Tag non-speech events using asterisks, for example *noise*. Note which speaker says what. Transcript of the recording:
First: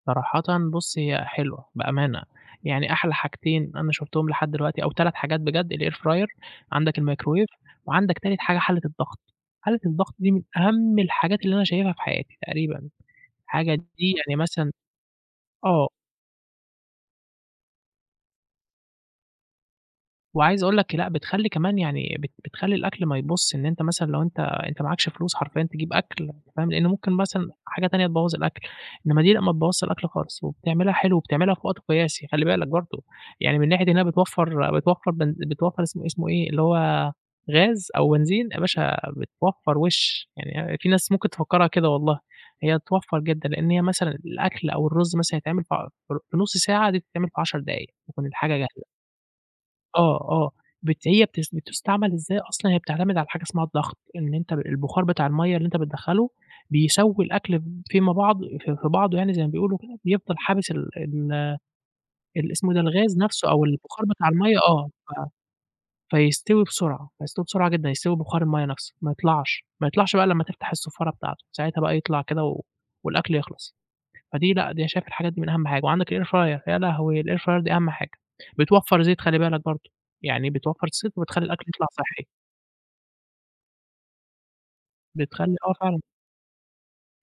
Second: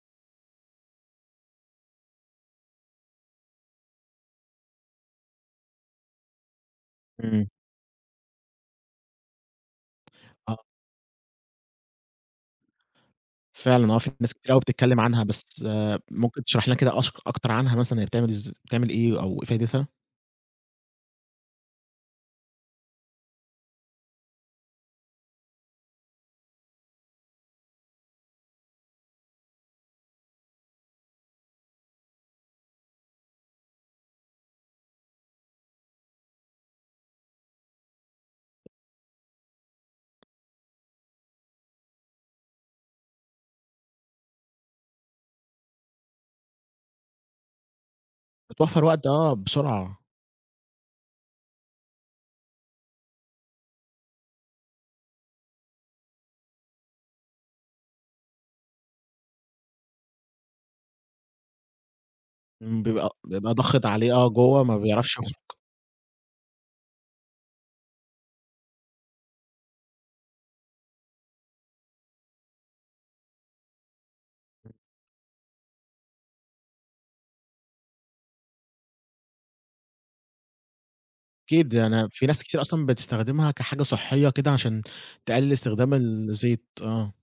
Speaker 1: صراحةً بُصّ، هي حلوة بأمانة، يعني أحلى حاجتين أنا شُفتهم لحد دلوقتي أو 3 حاجات بجد الair fryer عندك الmicrowave
Speaker 2: إمم.
Speaker 1: وعندك تالت حاجة حلّة الضغط، حلّة الضغط دي من
Speaker 2: آه.
Speaker 1: أهم الحاجات اللي أنا شايفها في حياتي تقريبًا، حاجة
Speaker 2: فعلًا آه، في
Speaker 1: دي
Speaker 2: ناس
Speaker 1: يعني
Speaker 2: كتيرة أوي
Speaker 1: مثلًا
Speaker 2: بتتكلّم عنها بس
Speaker 1: آه.
Speaker 2: ممكن تشرحلنا كده أكش أكتر عنها، مثلًا هي بتعمل إزا بتعمل إيه أو إيه فايدتها؟
Speaker 1: وعايز أقول لك لأ، بتخلّي كمان يعني بت بتخلّي الأكل ما يبوظش، إن أنت مثلًا لو أنت أنت معاكش فلوس حرفيًا تجيب أكل، أنت فاهم، لأن ممكن مثلًا حاجة تانية تبوّظ الأكل، إنّما دي لأ ما تبوّظش الأكل خالص، وبتعملها حلو، وبتعملها في وقت قياسي خلّي بالك برضه، يعني من ناحية إنها بتوفّر، بتوفّر بن بتوفر اسمه اسمه إيه، اللي هو غاز أو بنزين يا باشا بتوفّر وشّ، يعني في ناس ممكن تفكّرها كده والله، هي بتوفّر جدًا لأن هي مثلًا الأكل أو الرز مثلًا يتعمل في عش في ربع في نُصّ ساعة دي بتتعمل في 10 دقايق تكون الحاجة جاهزة.
Speaker 2: بتوفّر وقت، آه بسرعة.
Speaker 1: آه، آه بت هي بتس بتُستَعمل إزاي أصلًا، هي بتعتمد على حاجة اسمها الضغط، إن أنت البُخار بتاع المَيَّة اللي أنت بتدخّله بيسوّي الأكل ب فيما بعض في في بعضه يعني زي ما بيقولوا كده، بيفضل حابس ال ال ال اسمه إيه ده
Speaker 2: امم، بيبقى
Speaker 1: الغاز نفسُه
Speaker 2: بيبقى
Speaker 1: أو
Speaker 2: ضاغط
Speaker 1: البُخار
Speaker 2: عليه، آه،
Speaker 1: بتاع المَيَّة،
Speaker 2: جوّه، ما
Speaker 1: آه،
Speaker 2: بيعرفش يخرج.
Speaker 1: ف فيستوي بسرعة، يستوي بسرعة جدًا، يستوي ببُخار المَيَّة نفسه ما يطلعش، ما يطلعش بقى إلّا أمّا تفتح الصفارة بتاعتُه، ساعتها بقى يطلع كده و والأكل يخلص، فدي لأ
Speaker 2: *unintelligible*
Speaker 1: دي شايف الحاجات دي من أهم حاجة وعندك الair fryer يا لهوي! الair fryer دي أهم حاجة، بتوفّر زيت خلّي بالك برضه، يعني بتوفّر زيت وبتخلّي الأكل
Speaker 2: أكيد
Speaker 1: يطلع
Speaker 2: يعني في
Speaker 1: صحّي.
Speaker 2: ناس كتيرة أصلًا بتستخدمها كحاجة صحيّة كده، عشان تقلّل
Speaker 1: بتخلّي آه،
Speaker 2: إستخدام
Speaker 1: فعلًا.
Speaker 2: الزيت، آه.